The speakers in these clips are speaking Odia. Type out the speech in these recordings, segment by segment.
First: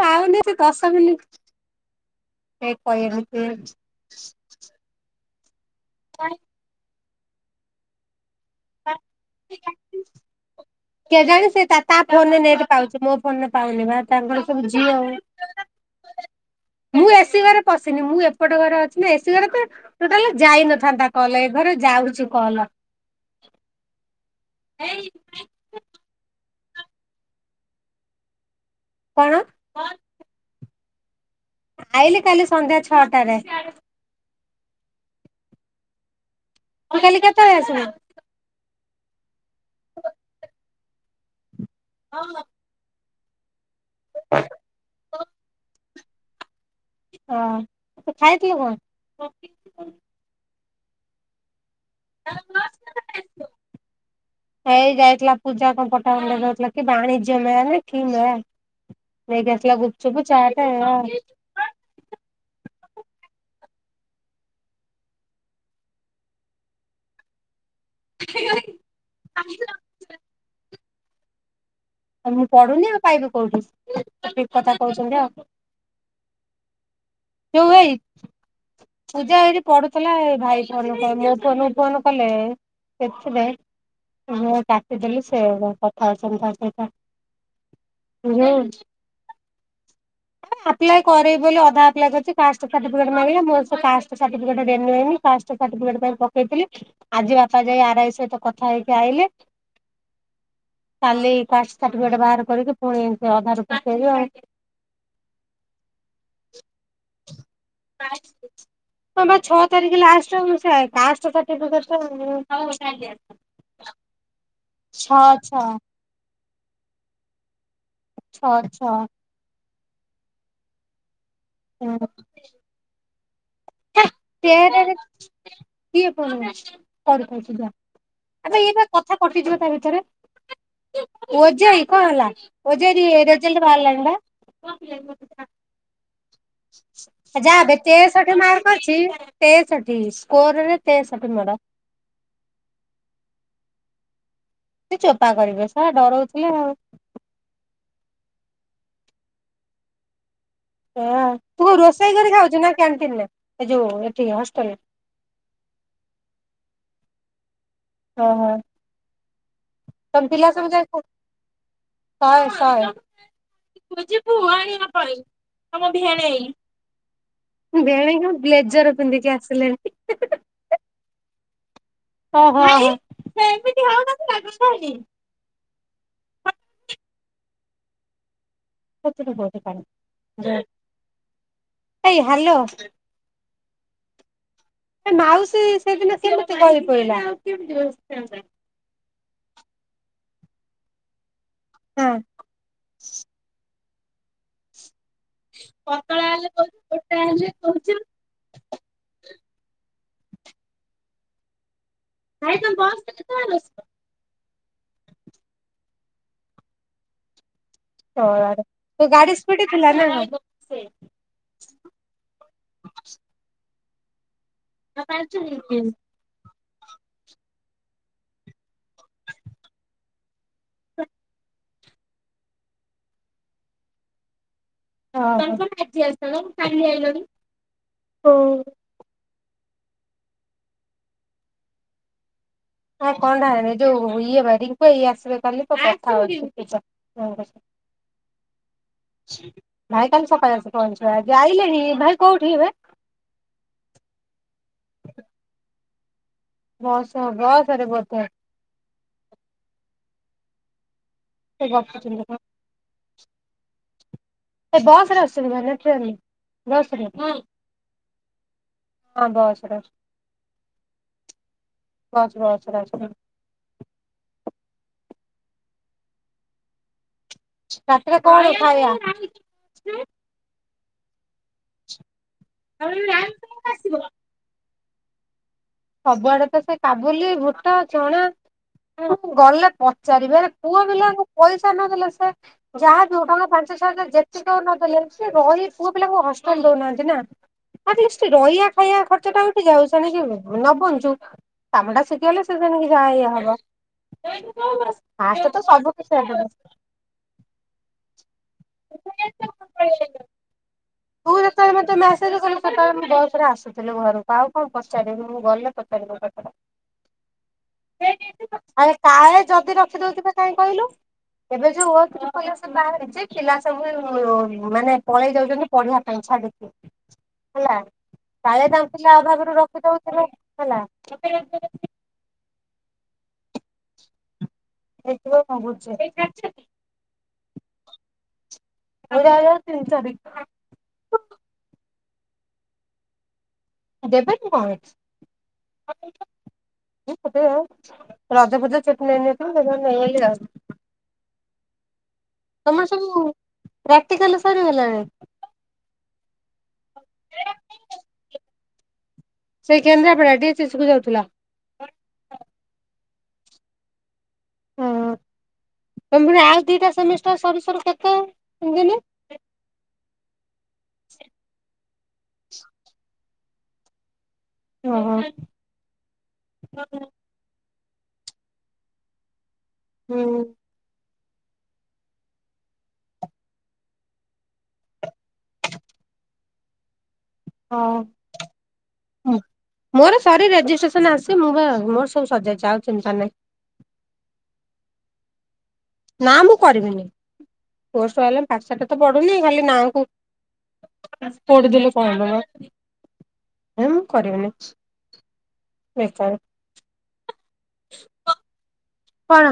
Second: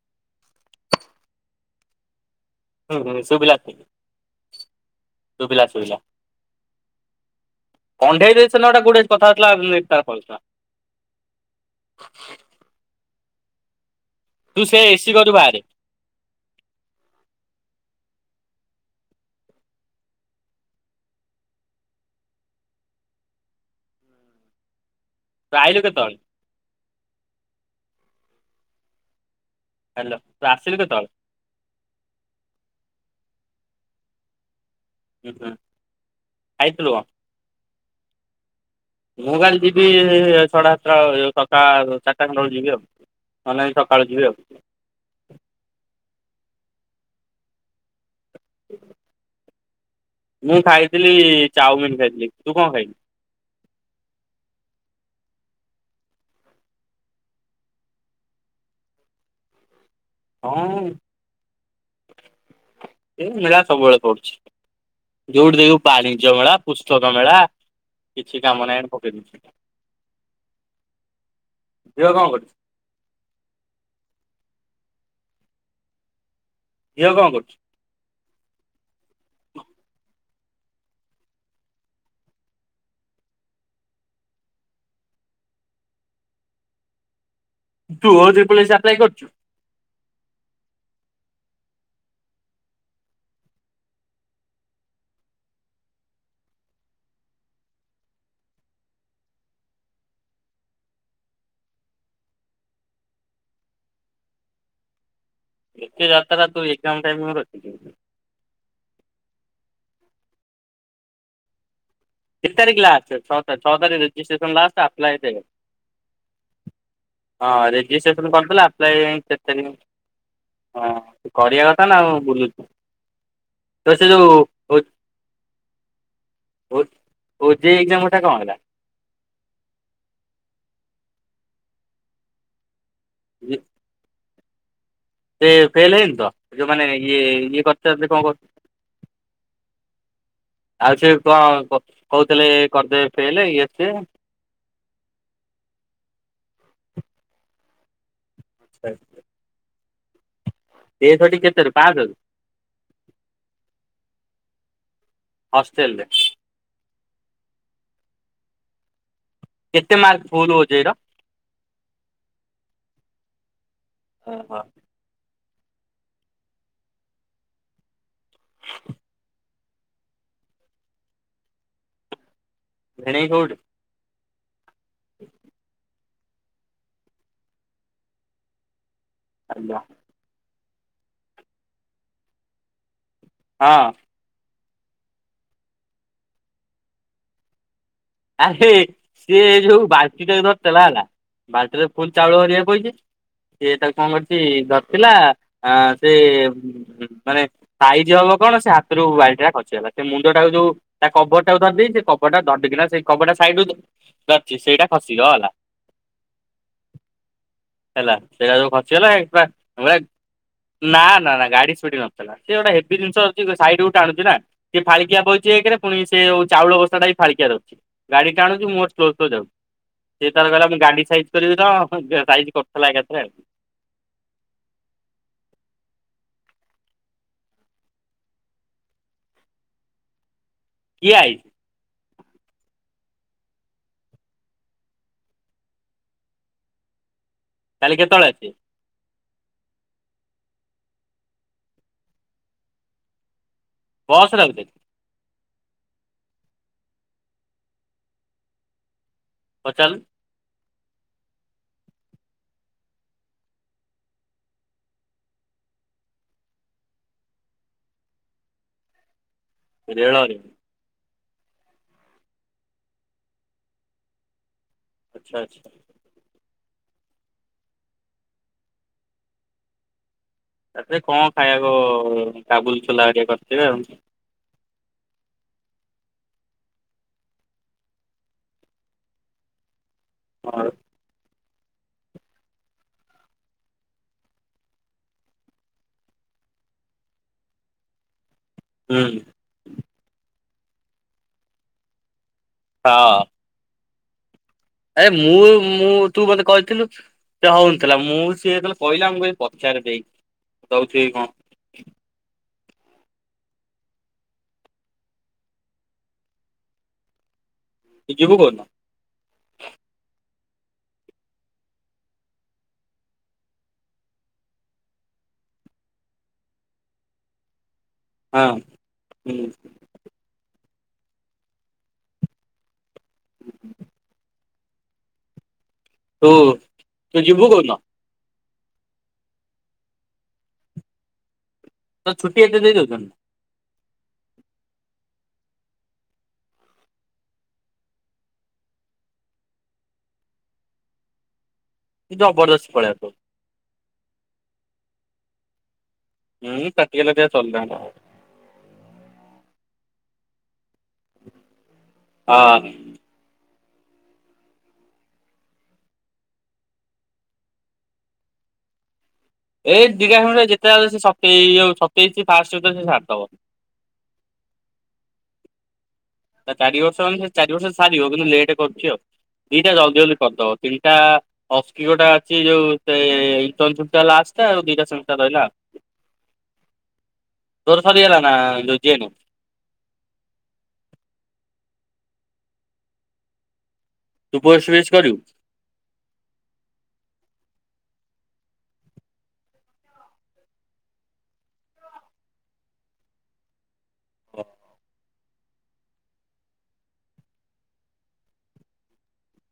ପାଉନି ସେ ଦଶ ମିନିଟ। କେ ହୁଁ ହୁଁ କହଅନି କେ ସୁଵିଲା ସୁଵିଲା କଣ୍ଢେଇ ଦେଇଚ ପିଲାଟା ଗୁଡେଇ କି କଥା ହେଉଥିଲା ନି [inaudible] ର କେଜାଣି ସେତାତା ଫୋନରେ ନେଟ ପାଉଛି ମୋ ଫୋନ ରେ ପାଉନି ବା। ତାଙ୍କର ତୁ ସବୁ ସେ ଝିଅ ଏସି ଘରୁ ବାହାରେ ମୁଁ ଆସିବାର ପଶିନି ମୁଁ ଏପଟ ଘରେ ଅଛି ନା ଏସି ଘରେ ତ ଟୋଟାଲେ ଯାଇନଥାନ୍ତା କଲ ଏ ଘରେ ଯାଉଛୁ କଲ। ଏଇ। ତୁ ଆଇଲୁ କେତଅଳେ? କଣ? ହ୍ୟାଲୋ ତୁ ଆସିଲୁ କେତେବେଳେ? ଆଇଲିି କାଲି ସନ୍ଧ୍ୟା ଛଅଟାରେ। ଉହୁଁ। ତ କାଲି କେତେବେଳେ ଆସିଵ। ମୁଁ କାଲି ଯିବି ସାଢେ ଆଠଟା ଚାରଟା ଚାରିଟା ଖଣ୍ଡେ ହେବ ଯିବି ଆଉ। ନ ନାଇଁ ସକାଳୁ ଯିବି ଆଉ। ହଁ ତ ଖାଇଥିଲେ କଣ? ମୁଁ ଖାଇଥିଲି ଚାଉମିିନ ଖାଇଥିଲି ତୁ କଣ ଖାଇଲୁ। ଥିଲା ପୂଜା କଣ ପଠାଥିଲା, କି? ବାଣିଜ୍ୟ ମେଳାନା କି ମେଳା ନେଇକି ଆସିଲ ଗୁ୍ପୁ। ଚୁପ ଚାଟ ହଁ ଏୟା ଆଉ। ଏ ମେଳା ସବୁବେଳେ ପଡୁଛି, ଯୋଉଠି ଦେଖୁ ବାଣିଜ୍ୟ ମେଳା ପୁସ୍ତକ ମେଳା। କିଛି କାମ ନାହିଁ, ଏଠି ପକେଇଉଛି। ଆଉ ମୁଁ ପଢୁନି, ଆଉ ପାଇବି କୋଉଠି ଠିକ କଥା କହୁଛନ୍ତି ଆଉ। ଝିଅ କଣ କରୁଛି ସେଉ ଭାଇ ପୂଜା, ଏଇଠି ପଡୁଥିଲା। ଭାଇ ଫୋନ କ ମୋ ଫୋନ ଫୋନ କଲେ ସେଥି ପାଇଁ। ମୁଁ କାଟିଦେଲି, ସେ କଥା ହେଉଛନ୍ତି ତା ସହିତ। ତୁ ଓଜି ପୋଲିସ ଆପ୍ଲାଏ କରୁଛୁ। ହଁ [inaudible] ଆପ୍ଲାଏ କରିବି ବୋଲି, ଅଧା ଆପ୍ଲାଏ କରିଛି। କାଷ୍ଟ ସାର୍ଟିଫିକେଟ ମିଳିଲେ ମୋର ସେ କାଷ୍ଟ ସାର୍ଟିଫିକେଟ ରେନୁ ହେଇନି ରେନୁ। ସାର୍ଟିଫିକେଟ ପାଇଁ ପକେଇଥିଲି, ଆଜି ବାପା ଯାଇକି ଆର ଆଇ ସହିତ କଥା ହେଇକି ଆଇଲେ। କାଲି କାଷ୍ଟ ସାର୍ଟିଫିକେଟ ବାହାର କରିକି, ପୁଣି ଇନ୍ତି ଅଧାରୁ ପକେଇବି ଆଉ। ଏତେ ଯାତ୍ରା ତ ଏକ୍ଜାମ ଟାଇମରେ ଅଛି। ହଁ ବା ଛଅ ତାରିଖ ଲାଷ୍ଟ, ମୁଁ ସେ କାଷ୍ଟ ସାର୍ଟିଫିକେଟ। କେତ ତାରିଖ ଲାଷ୍ଟ, ଛଅ ତାରିକ ଛ ତାରିକ ରେଜଷ୍ଟ୍ରସନ ଲାଷ୍ଟ ଆପ୍ଲାଏ ଛଅ ଦେଖେ। ଛଅ ହଁ ରେଜିଷ୍ଟ୍ରେସନ ଛଅ କରିଥିଲା, ଛଅ ଆପ୍ଲାଇ କେତେ ତାରିଖ ହଁ। କରିବା କଥା, ନା ବୁଲୁଛୁ। ତ ସେ ଯୋଉ ଓ ସେରା କିଏ ପନା [unintelligible] ଓ କରିଥାଉଛି ଜା ଓଜେଇ ଏକ୍ଜାମ କଥା କଣ ହେଲା? ଆବେ ଇଏପା କଥା କଟିଯିବ ତା ଭିତରେ। ଓ ଜେ ଇ କଣ ହେଲା? ଓ ଜେ ଇ ରି ରେଜଲ୍ଟ ବାହାରିଲାଣି ବା। ସେ ଫେଲ ହେଇନି ତ ଯୋଉମାନେ ଇଏ ଯା ଇଏ ବେ କରିଥାନ୍ତେ କଣ କର ତେଷଠି ମାର୍କ ଅଛି, ତେଷଠି ସ୍କୋରରେ ତେଷଠି ମୋର। ହଁ କୁହ କହୁଥିଲେ କରିଦେବେ ଫେଲ ଇଏ ସିଏ। ସେ ଚୋପା କରିବେ, ଶଳା ଡରଉଥିଲେ ଆଉ। [unintelligible] ଏ ସେୟା ଆଉ। ଥରଟି ତୁ କେତେରୁ କଣ ପାଞ୍ଚରୁ ରୋଷେଇ କରି ଖାଉଛୁ ନା କ୍ୟାଣ୍ଟିନରେ ଏ ଯୋଉ ଏଠି ହଷ୍ଟେଲରେ? ହଷ୍ଟେଲରେ। ହଁ ହଁ। କେତେ ମାର୍କ ତମ ଫୁଲ ପିଲା ସବୁ ଓଜେଇର? ଯାଇ ଖାଉ, ଶହେ ଶହେ ତୁ ଯିବୁ ଓହୋ ଆଣିବା ପାଇଁ ଆମ ଭିଣେଇ, ଭିଣେଇ କଣ? ବ୍ଲେଜର ପିନ୍ଧିକି ଆସିଲେଣି। ଓହୋ ହଁ ଭିଣେଇ ଭାଇ ସେ କୋଉଠି ଏମିତି ହଉଚନ୍ତି ରାଗ ସଉନି। ଆଲୋ। ହେଇ ହ୍ୟାଲୋ। ହଁ। ସେ ମାଉସୀ ସେଦିନ କେମିତି ଗଳି ପଇଲା? ଆରେ ସିଏ ଯୋଉ ବାଲ୍ଟିଟାକୁ ଧରିଥିଲା ହେଲା ବାଲଟିରେ ଫୁଲ ହଁ ଚାଉଳ ହେରିକା ପଇଚି, ସେ ତାକୁ କଣ କରିଚି ଧରି ଥିଲା ଅଂ ସେ ମାନେ ସାଇଜ ହବ କଣ ସେ ହାତରୁ ବାଲଟିଟା ଖସିଗଲା। ସେ ମୁଣ୍ଡଟାକୁ ଯୋଉ ତା କଭରଟାକୁ ଧରିଦେଇଚି, ସେ କଭରଟା ଧଡ୍ କିନା ସେ କଭରଟା ସାଇଡରୁ ଧରିଚି ସେଇଟା ଖସିଗଲା। ହେଲା ତୋ ସେଇଟା ଯୋଉ ତୋ ଖସିଗଲା ଗାଡି ସ୍ପିଡ ଥିଲା ନା [unintelligible] କଣ? ନା ନା ନା ଗାଡି ସ୍ପୀଡି ନଥିଲା, ସିଏ ଗୋଟେ ହେବି ଜିନିଷ ଅଛି ସାଇଡକୁ ଟାଣୁଚି ନା, ସିଏ ଫାଳିକିଆ ବଇଚି ଏକରେ, ପୁଣି ସେଉ ଚାଉଳ ବସ୍ତାଟା ବି ଫାଳିକିଆରେ ଅଛି। ଗାଡ଼ି ଟାଣୁଚି ମୁଁ ମୋର ସ୍ଲୋ ସ୍ଲୋ ଯାଉଛି। ସେ ତାର କହିଲା, ମୁଁ ଗାଣ୍ଡୀ ସାଇଜ କରିବି କଣ ସାଇଜ କରୁଥିଲା ଏକାଥରେ ଆଉ। [inaudible] [unintelligible] କିଏ ଆଇଚି? ହଁ କଣ ଟା ଯୋଉ ଇଏ ବା ରିଙ୍କୁ ଭାଇ ଆସିବେ କାଲି ତ କଥା ହଉଛି, [unintelligible] କାଲି କେତେବେଳେ ଆସିବେ? ଭାଇ କାଲି ସକାଳେ ଆସି ପହଞ୍ଚିବ। ଆଜି ଆଇଲେଣି ଭାଇ କୋଉଠି ଏବେ? ବସରେ ଆଉଚନ୍ତି? ବସ୍ ବସ୍ ରେ ବୋଧେ। ପଚାରିଲୁ। ସେ ଗପୁଚନ୍ତି ବା। ସେ ବସ୍ ରେ ଆସୁଛନ୍ତି ଭାଇ ନା ଟ୍ରେନ୍ ରେ? ବସରେ ହଁ ବସରେ ଆସୁଛନ୍ତି। ରେଳରେ ବସରେ [unintelligible] ଆଚ୍ଛା ଆଚ୍ଛା। ରାତିରେ କଣ ଖାଇଆ? ରାତିରେ କଣ ଖାଇବାକୁ, କାବୁଲି ଛୋଲା ହେରିକା କରିଥିବେ ଆଉ। ସବୁଆଡେ ତ ସେ କାବୁଲି, ବୁଟ, ଚଣା ଗଲେ ପ ପଚାରିବି? ଏଇରା ଆଉ। ପୁଅ ପିଲାଙ୍କୁ ପଇସା ନ ଦେଲେ ସେ ଯାହାବି ହଉ ଟଙ୍କା ପାଞ୍ଚ ଛଅ ହଜାର ଯେତିକି ହଉ ନଦେଲେ ସେ ରହି ପୁଅ ପିଲାଙ୍କୁ କଷ୍ଟାଣ୍ଟ ଦଉନାହାଁନ୍ତି ନା, ହଁ ଟିକେ ସେଠି ରହିଆ ଖାଇଆ ହୁଁ ଖର୍ଚ୍ଚଟା ଉଠି ଯାଉ ସେଣିକି ନ ବଞ୍ଚୁ, କାମଟା ଶିଖି ଗଲେ ସେ ସେଣିକି ଯା ହଁ ଇଏ ହବ। ଆରେ ଫାଷ୍ଟ ମୁଁ ତ ମୁଁ ସବୁ କିଛି ତୁ ହେବନି। ମୋତେ କହିଥିଲୁ ସେ ହଉନଥିଲା। ମୁଁ ସିଏ ଯେତେବେଳେ କହିଲା, ମୁଁ କହିଲି ପଚାରେ ଦେଇକି। ଯଉଛି କଣ? ତୁ ଯେତେବେଳେ ମତେ ମେସେଜ କଲୁ ସେତେବେଳେ ମୁଁ ବସ୍ ରେ ଆସୁଥିଲି ଘରକୁ ଆଉ କଣ ପଚାରିବି ମୁଁ ଗଲେ ପଚାରିବି ତୁ ଯିବୁ କୋଉଦିନ? [unintelligible] କାଏ ଯଦି ରଖିଦଉଥିବେ କାହିଁ କହିଲୁ? ଏବେ ଯୋଉ [unintelligible] ବାହାରିଛି ପିଲା ସବୁ ମାନେ ପଳେଇ ଯାଉଛନ୍ତି ପଢ଼ିବା ପାଇଁ। ହେଲା। ହଁ କାଳେ ଯାଉଥିଲା ହୁଁ [unintelligible] ହେଲା। ହୁଁ ହୁଁ। ହେଇଥିବ। ତୁ ତୁ ଯିବୁ କଉଦିନ? [unintelligible] ତିନି ଚାରିଖ୍ ତ ଛୁଟି ଏତେ ଦେଇଦଉଛନ୍ତି। ଦେବେନି କଣ [unintelligible] ମୁଁ [unintelligible] ରଜ ଫଜ ଛୁଟି ନେଇନଥିଲି ସେଥିପାଇଁ ନେଇଗଲି ଆଉ। [inaudible] କି ଜବରଦସ୍ତି ତମର ପଳେଇ [unintelligible] ସବୁ ପ୍ରାକ୍ଟିକାଲ ସରି ଗଲାଣି? ହୁଁ ପ୍ରାକ୍ଟିକାଲ ହେରିକା ସରିଲାଣି। ସେଇ କେନ୍ଦ୍ରାପଡ଼ା ଡି [unintelligible] କୁ ଯାଉଥିଲା। ହଁ। ହଁ ତମେ ପୁଣି ଆଉ ଦିଟା ସେମିଷ୍ଟାର ସରୁ ସରୁ କେତେଦିନି? ଏଇ [unintelligible] ଯେତେବେଳେ ସେ ସତେଇ ସତେଇଶି ଫାଷ୍ଟ ଭିତରେ ସେ ସାରିଦବ। ଓ ହ। ଚାରିବର୍ଷ ମାନେ ଚାରିବର୍ଷ ସାରିବ କିନ୍ତୁ ଲେଟ୍ କରୁଛି ଆଉ। ଦିଟା ଜଲ୍ଦି ଜଲ୍ଦି ହୁଁ କରିଦେବ ତିନିଟା ଅସ୍କିିକୋଟା ଅଛି ଯୋଉ ସେ [unintelligible] ଆଉ ଦିଟା ସେମିଷ୍ଟାର୍ ରହିଲା। [inaudible] ତୋର ହଁ ସରିଗଲା ନା ଯୋଉ ଜେ ଏନ୍ ହଁ ମୋର ସରି ରେଜିଷ୍ଟ୍ରେ ନା ଆସି ମୁଁ ବା ମୋର ସବୁ ସରିଯାଇଛି ଆଉ ଚିନ୍ତା ନାହିଁ। ତୁ [unintelligible] କରିବୁ। ନା ମୁଁ କରିବିନି ପୋଷ୍ଟ [unintelligible] ପାଠ ସାଠ ତ ପଡୁ଼ନି ଖାଲି ନା କୁ ପଢିଦେଲେ କଣ [unintelligible] ହେ ମୁଁ କରିବିନି ବେକାର। କଣ?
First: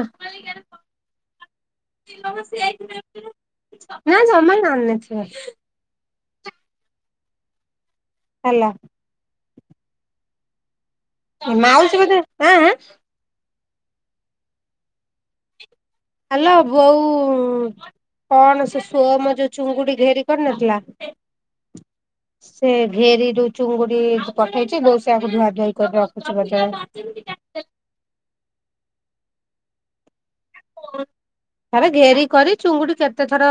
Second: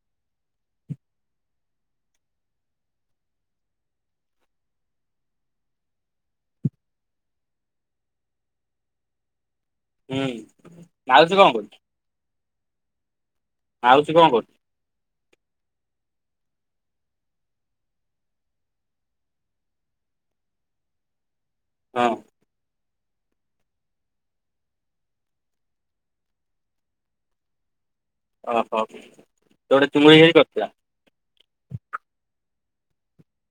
ନା ଜମା ନ ନେ ସେ। ହେଲା। ହୁଁ। ମାଉସୀ କଣ କରୁଛି? ମାଉସୀ ବୋଧେ ଆଁ ଆଁ ମାଉସୀ କଣ କରୁଛି? ହାଲୋ ବୋଉ କଣ ସେ ସୋମ୍ ଯୋଉ ଚୁଙ୍ଗୁଡି ଘେରି କରିନଥିଲା ହଁ ସେ ଘେରିରୁୁ ଚୁଙ୍ଗୁଡି ପଠେଇଛି ବୋଉ ସେୟାକୁ ଧୁଆ ଧୁଇ କରି ରଖୁଛି। ଓହୋ ତ ଗୋଟେ ଚୁମୁଡ଼ି ହେଇ କରିଥିଲା ଘେରି କରି ଚୁଙ୍ଗୁଡି କେତେ ଥର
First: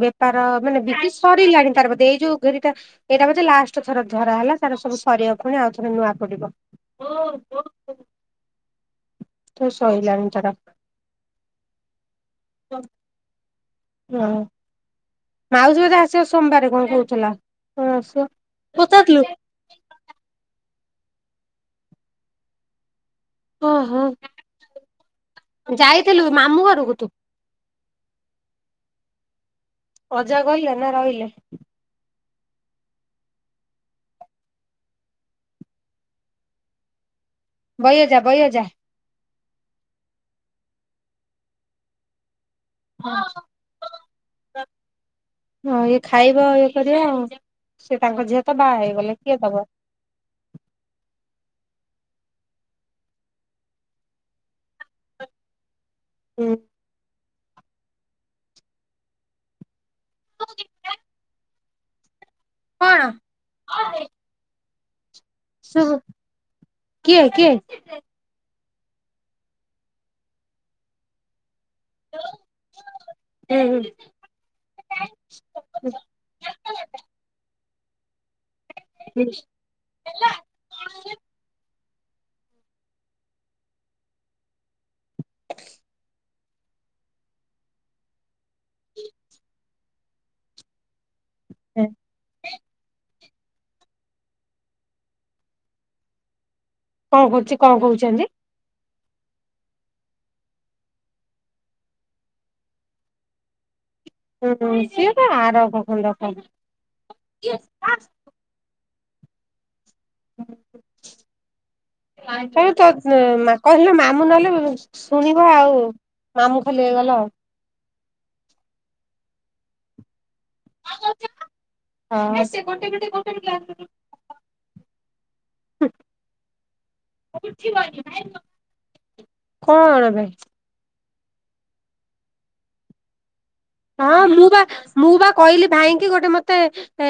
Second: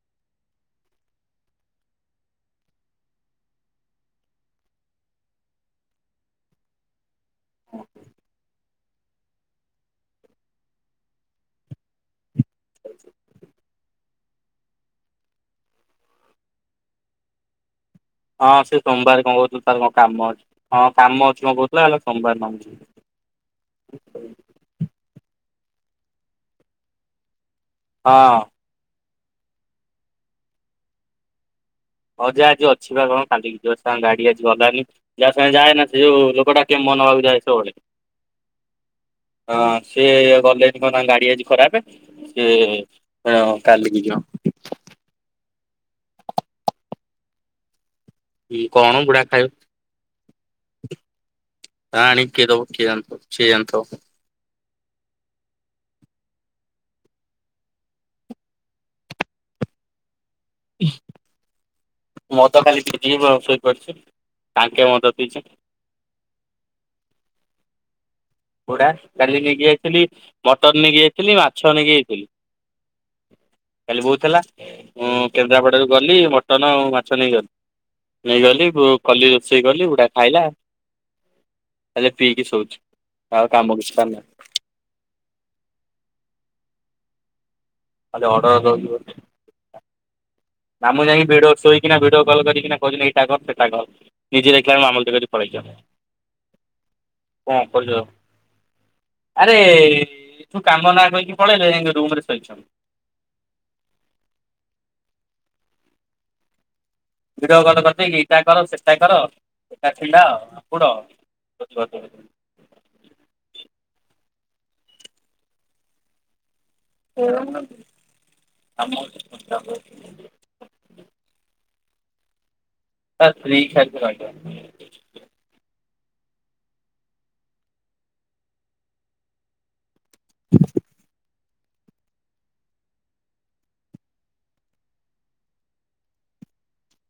ବେପାର ମାନେ ବିକି ସରିଲାଣି ତାର ବୋଧେ ଏଇ ଯୋଉ ଘେରିଟା ଏଇଟା ଲାଷ୍ଟ ଥର ଧରା ହେଲା ତାର ସବୁ ସରିବା ପୁଣି ଆଉ ଥର ନୂଆ ପୋଡି଼ବ। ହଁ। ତ ସଇଲାଣି ତାର। ହୁଁ। ହଁ ମାଉସୀ ବୋଧେ ଆସିବ ସୋମବାର କଣ କହୁଥିଲା। ହଁ ଆସିବ। ହଁ ସେ ପଚାରୁଥିଲୁ ସୋମବାର କଣ କହୁଥିଲୁ ତାର କଣ କାମ ଅଛି। ହଁ, କାମ ଅଛି କଣ କହୁଥିଲା। ହେଲେ ସୋମବାର, ନହେଲେ ଯିବି। ଓ, ହୋ। ଯାଇଥିଲୁ ମାମୁଁ ଘରକୁ ତୁ? ହଁ। ଅଜା ଗଲେ ନା ରହିଲେ? ଅଜା ଆଜି ଅଛିିବା କଣ କାଲିକି ଯିବ। ସାଙ୍ଗେ ଗାଡି ଆଜି ଗଲାନି। ଯାହା ସାଙ୍ଗେ ଯାଏ ନା, ସେ ଯଉ ଲୋକଟା କେମ ନବାକୁ ଯାଏ। ସବୁବେଳେ। ବୟ ଅଜା, ବୟ ଅଜା। ହଁ, ସିଏ ଗଲେନି କଣ, ତାଙ୍କ ଗାଡି ଆଜି ଖରାପ। ଯେ, ହ ହଁ କାଲିକି ଜୀବ। ହଁ ଇଏ ଖାଇବ, ଇଏ କରିବ ଆଉ। ସେ ତାଙ୍କ ଝିଅତ ବାହା କଣ ହେଇଗଲେ। ବୁଢା କିଏ ଖାଇବ ଦବ? ପାଣି କିଏ ଦବ? କିଏ ଜାଣେ, ସିଏ ଜାଣିଥବ। ହୁଁ। ମଦ ଖାଲି ଟିକେ କଣ? ପିଇବ, ଶୋଇପଡିଛି ଟାଙ୍କେ ମଦ ପିଇଛି। ଶ-କିଏ, କିଏ? ପୋଡା, କାଲି ନେଇକି ଯାଇଥିଲି। ମଟନ ନେଇକି ଯାଇଥିଲି। ମାଛ ନେଇକି ଯାଇଥିଲି। କାଲି ବୋଉ ଥିଲା। ମୁଁ କେନ୍ଦ୍ରାପଡାରୁ ଗଲି, ମଟନ ଆଉ, ମାଛ ନେଇ ଗଲି। ନେଇଗଲି, କଲି ରୋଷେଇ କଲି। ବୁଢା ଖାଇଲା। ଖାଲି ପିଇକି ଶୋଉଛି। ଆଉ କାମ କିଛି ପାରୁନି। [inaudible] ଖାଲି ଅର୍ଡର ମତେ। ମାମୁଁ ଯାଇକି, ଭିଡିଓ ଶୋଇକିନା ଭିଡିଓ କଲ କରିକିନା କହୁଛିିନା ଏ ଏଟା କର, ସେଟା କର। ନିଜେ ଦେଖିଲା ବେଳୁ ମାମିଲତି କରିକି ପଳେଇ ଛନ୍ତି କଣ ହେଉଛି? କଣ କହୁଛନ୍ତି? ଆରେ, ଏଠୁ କାମ ନା କହିକି ପଳେଇଲେ। ଯାଇକି ରୁମ୍ ରେ ଶୋଇଛନ୍ତି। ହୁଁ ସେ ତ ଆ କ ରକମ [inaudible] ଭିଡିଓ କଲ କରିଦେଇ କି। ଏଇଟା କର, ସେଟା କର। ଏଟା ଥିଲା ବୁଡ ତୁ, ତ-କହିଲେ ମାମୁଁ ନହେଲେ ଶୁଣୁ, ଶୁଣିବ ଆଉ ମାମୁଁ ଖାଲି ହେଇଗଲ ଆଉ ହ ଆମ [inaudible] ହଁ। ଗୋଟେ, ଗୋଟେ, ଗୋଟେ ବି ଗ୍ଲାସ୍ ସ୍ତ୍ରୀ କଣ ଖାଇକି ରହିବ। ପାଇଁ? ହଁ, ମୁଁ ବା, ମୁଁ ବା କହିଲି ଭାଇଙ୍କି ଗୋଟେ ମତେ, ଏ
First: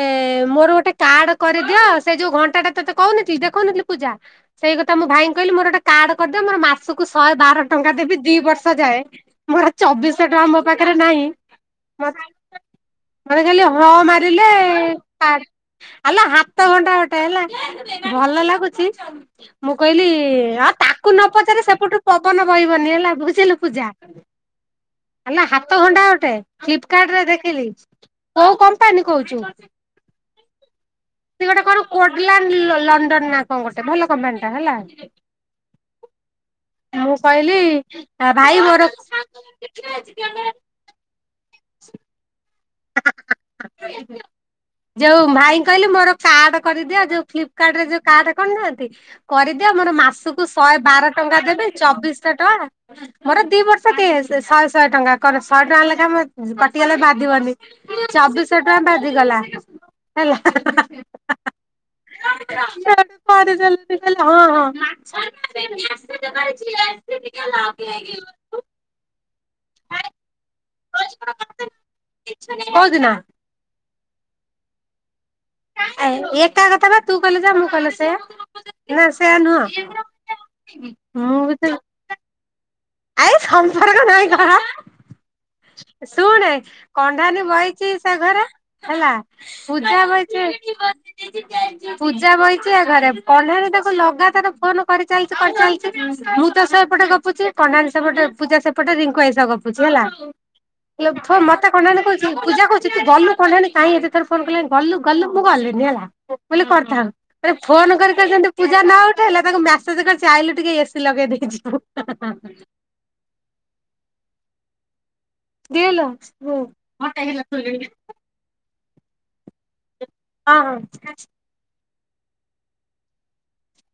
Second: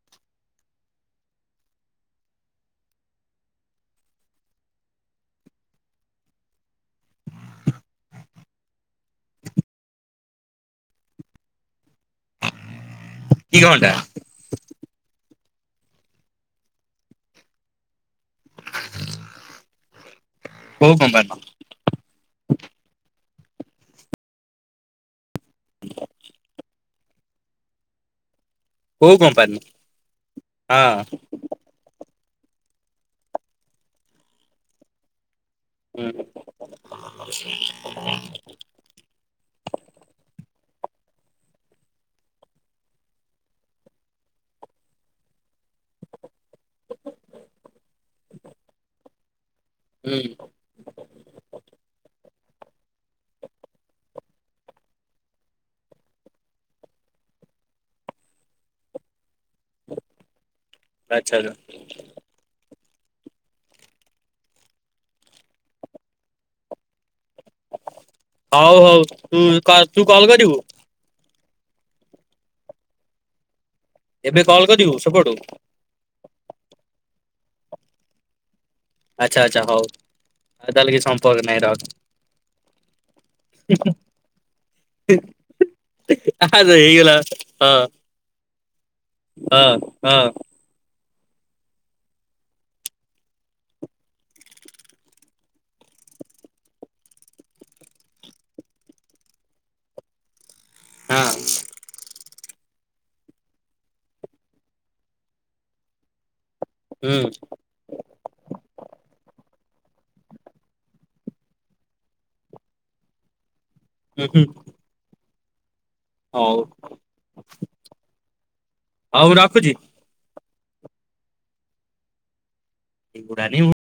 ମୋର ଗୋଟେ କାର୍ଡ କରେ ଦିଅ, ସେ ଯୋଉ ଘଣ୍ଟା ଟା ତତେ କହୁନଥିଲି, ଦେଖଉନଥିଲି ପୂଜା। ସେଇ କଥା ମୁଁ ଭାଇଙ୍କୁ କହିଲି ମୋର ଗୋଟେ କାର୍ଡ କରି ଦିଅ ମୋର ମାସକୁ, ଶହେ ବାର ଟଙ୍କା ଦେବି। ଦି ବର୍ଷ ଯାଏ। ମୋର ଚବିଶ ଟଙ୍କା ମୋ ପାଖରେ ନାହିଁ। ମ, ମତେ ଦି ଖାଲି ହଁ ଘଣ୍ଟା ମାରିଲେ କାର୍ଡ ଆଲୋ ହାତ ଘଣ୍ଟା ଗୋଟେ ହେଲା। ଭଲ ଲାଗୁଛି। ମୁଁ କହିଲି ଆଉ, କୋଉ ତାକୁ ନ କମ୍ପାନୀ ପଚାରେ ସେପଟୁ ପବନ ବହିବନି ହେଲା। ଭୁ ଝିଲୁ, ପୂଜା। ହେଲା ହାତ ହଣ୍ଡା ଗୋଟେ ଫ୍ଲିପ୍ କାର୍ଡ ରେ ଦେଖିଲି। କୋଉ କମ୍ପାନୀ କୋଉ କହୁଛୁ? କମ୍ପାନୀ ହଁ। ସେ ଗୋଟେ କଣ, କୋଟଲାଣ୍ଡ ଲଣ୍ଡନ ନା କଣ ଗୋଟେ। ଭଲ କମ୍ପାନୀଟା ହେଲା। ହୁଁ। ମୁଁ କହିଲି, ଭାଇ ମୋର [inaudible] ଯୋଉ ଭାଇଙ୍କୁ କହିଲି ମୋର କାର୍ଡ କରିଦିଅ। ଯୋଉ ଫ୍ଲିପ୍ କାର୍ଡ ରେ ଯୋଉ କାର୍ଡ କରିନାହାନ୍ତି। କରି ଦିଅ, ମୋର ହୁଁ ମାସକୁ ଶହେ ବାର ଟଙ୍କା ଦେବି। ଚବିଶ ଶହ ଟଙ୍କା, ମୋର ଦି ବର୍ଷ ଦିଏ। ଶହେ, ଶହେ ଟଙ୍କା କଣ, ଶହେ ଟଙ୍କା ଲେଖାଏ ମୋର କଟିଗଲେ ବାଧିବନି। ଚବିଶହ ଟଙ୍କା ବାଜିଗଲା। ହେଲା। ଆଛା, ଆଛା। [inaudible] କରିଦେଲେ ଦିଦି କହିଲେ ହଁ ହଁ। ହଉ ହଉ ତୁ କ ତୁ କଲ କରିବୁ। କଉ ଦିନ। ଏବେ କଲ୍ କରିବୁ ସେପଟୁ। ଏ-ଏକା କଥା ବା ତୁ କଲେ ଯାହା ମୁଁ କଲେ ସେୟା। ନା ସେୟା ଆଚ୍ଛା ଆଚ୍ଛା ହଉ। ଆଉ ତାହେଲେ କିଛି ନୁହ ସମ୍ପର୍କ ମୁଁ ବି ନାହିଁ ତ। ରଖ ଆଇ ସମ୍ପର୍କ ନାହିଁ କଣ। ଶୁଣେ ହେଇଗଲା କଣ୍ଡାନି ହଁ ବଇଛି ସେ ଘରେ ହେଲା ହଁ ପୂଜା ହଁ ବଇଛି। କ ଗ ପୂଜା ବଇଛି ଏ ଘରେ କଣ୍ଢେଇ ତାକୁ ଲଗାତାର ଫୋନ କରିଚାଲିଛି କରିଚାଲିଛି ମୁଁ ତ ସେ ଏପଟେ ଗପୁଚି। କଣ୍ଡାନୀ ସେପଟେ ପୂଜା ସେପଟେ ରିଙ୍କୁ ଭାଇ ସହ ଗପୁଛି ହେଲା ଲୋ ଥ ହଁ। ମତେ କଣ୍ଡାନୀ କହୁଛି। ପୂଜା କହୁଛି ତୁ ଗଲୁ କଣ୍ଢେଇ ନାନୀ କାହିଁ ଏତେଥର ଫୋନ କଲାଣି ଗଲୁ ଗଲୁ ମୁଁ ଗଲିିନି ହେଲା। ବୋଲି କରିଥାନ୍ତ ହୁଁ ଯଦି ଫୋନ କରି କରି ଯେମିତି ପୂଜା ନ ଉଠେଇଲା ତାଙ୍କୁ ମେ ସେଜ କରିଛି ଆଇଲୁ ଟିକେ ଏ ସିି ଲଗେଇ ଦେଇଯିବୁ। ହୁଁ। ଫ୍ରି ହେଲ ହଉ। ହଉ ରଖୁଛି। ହଁ ହଁ। ନିମୁଡ଼ା ନିମୁ।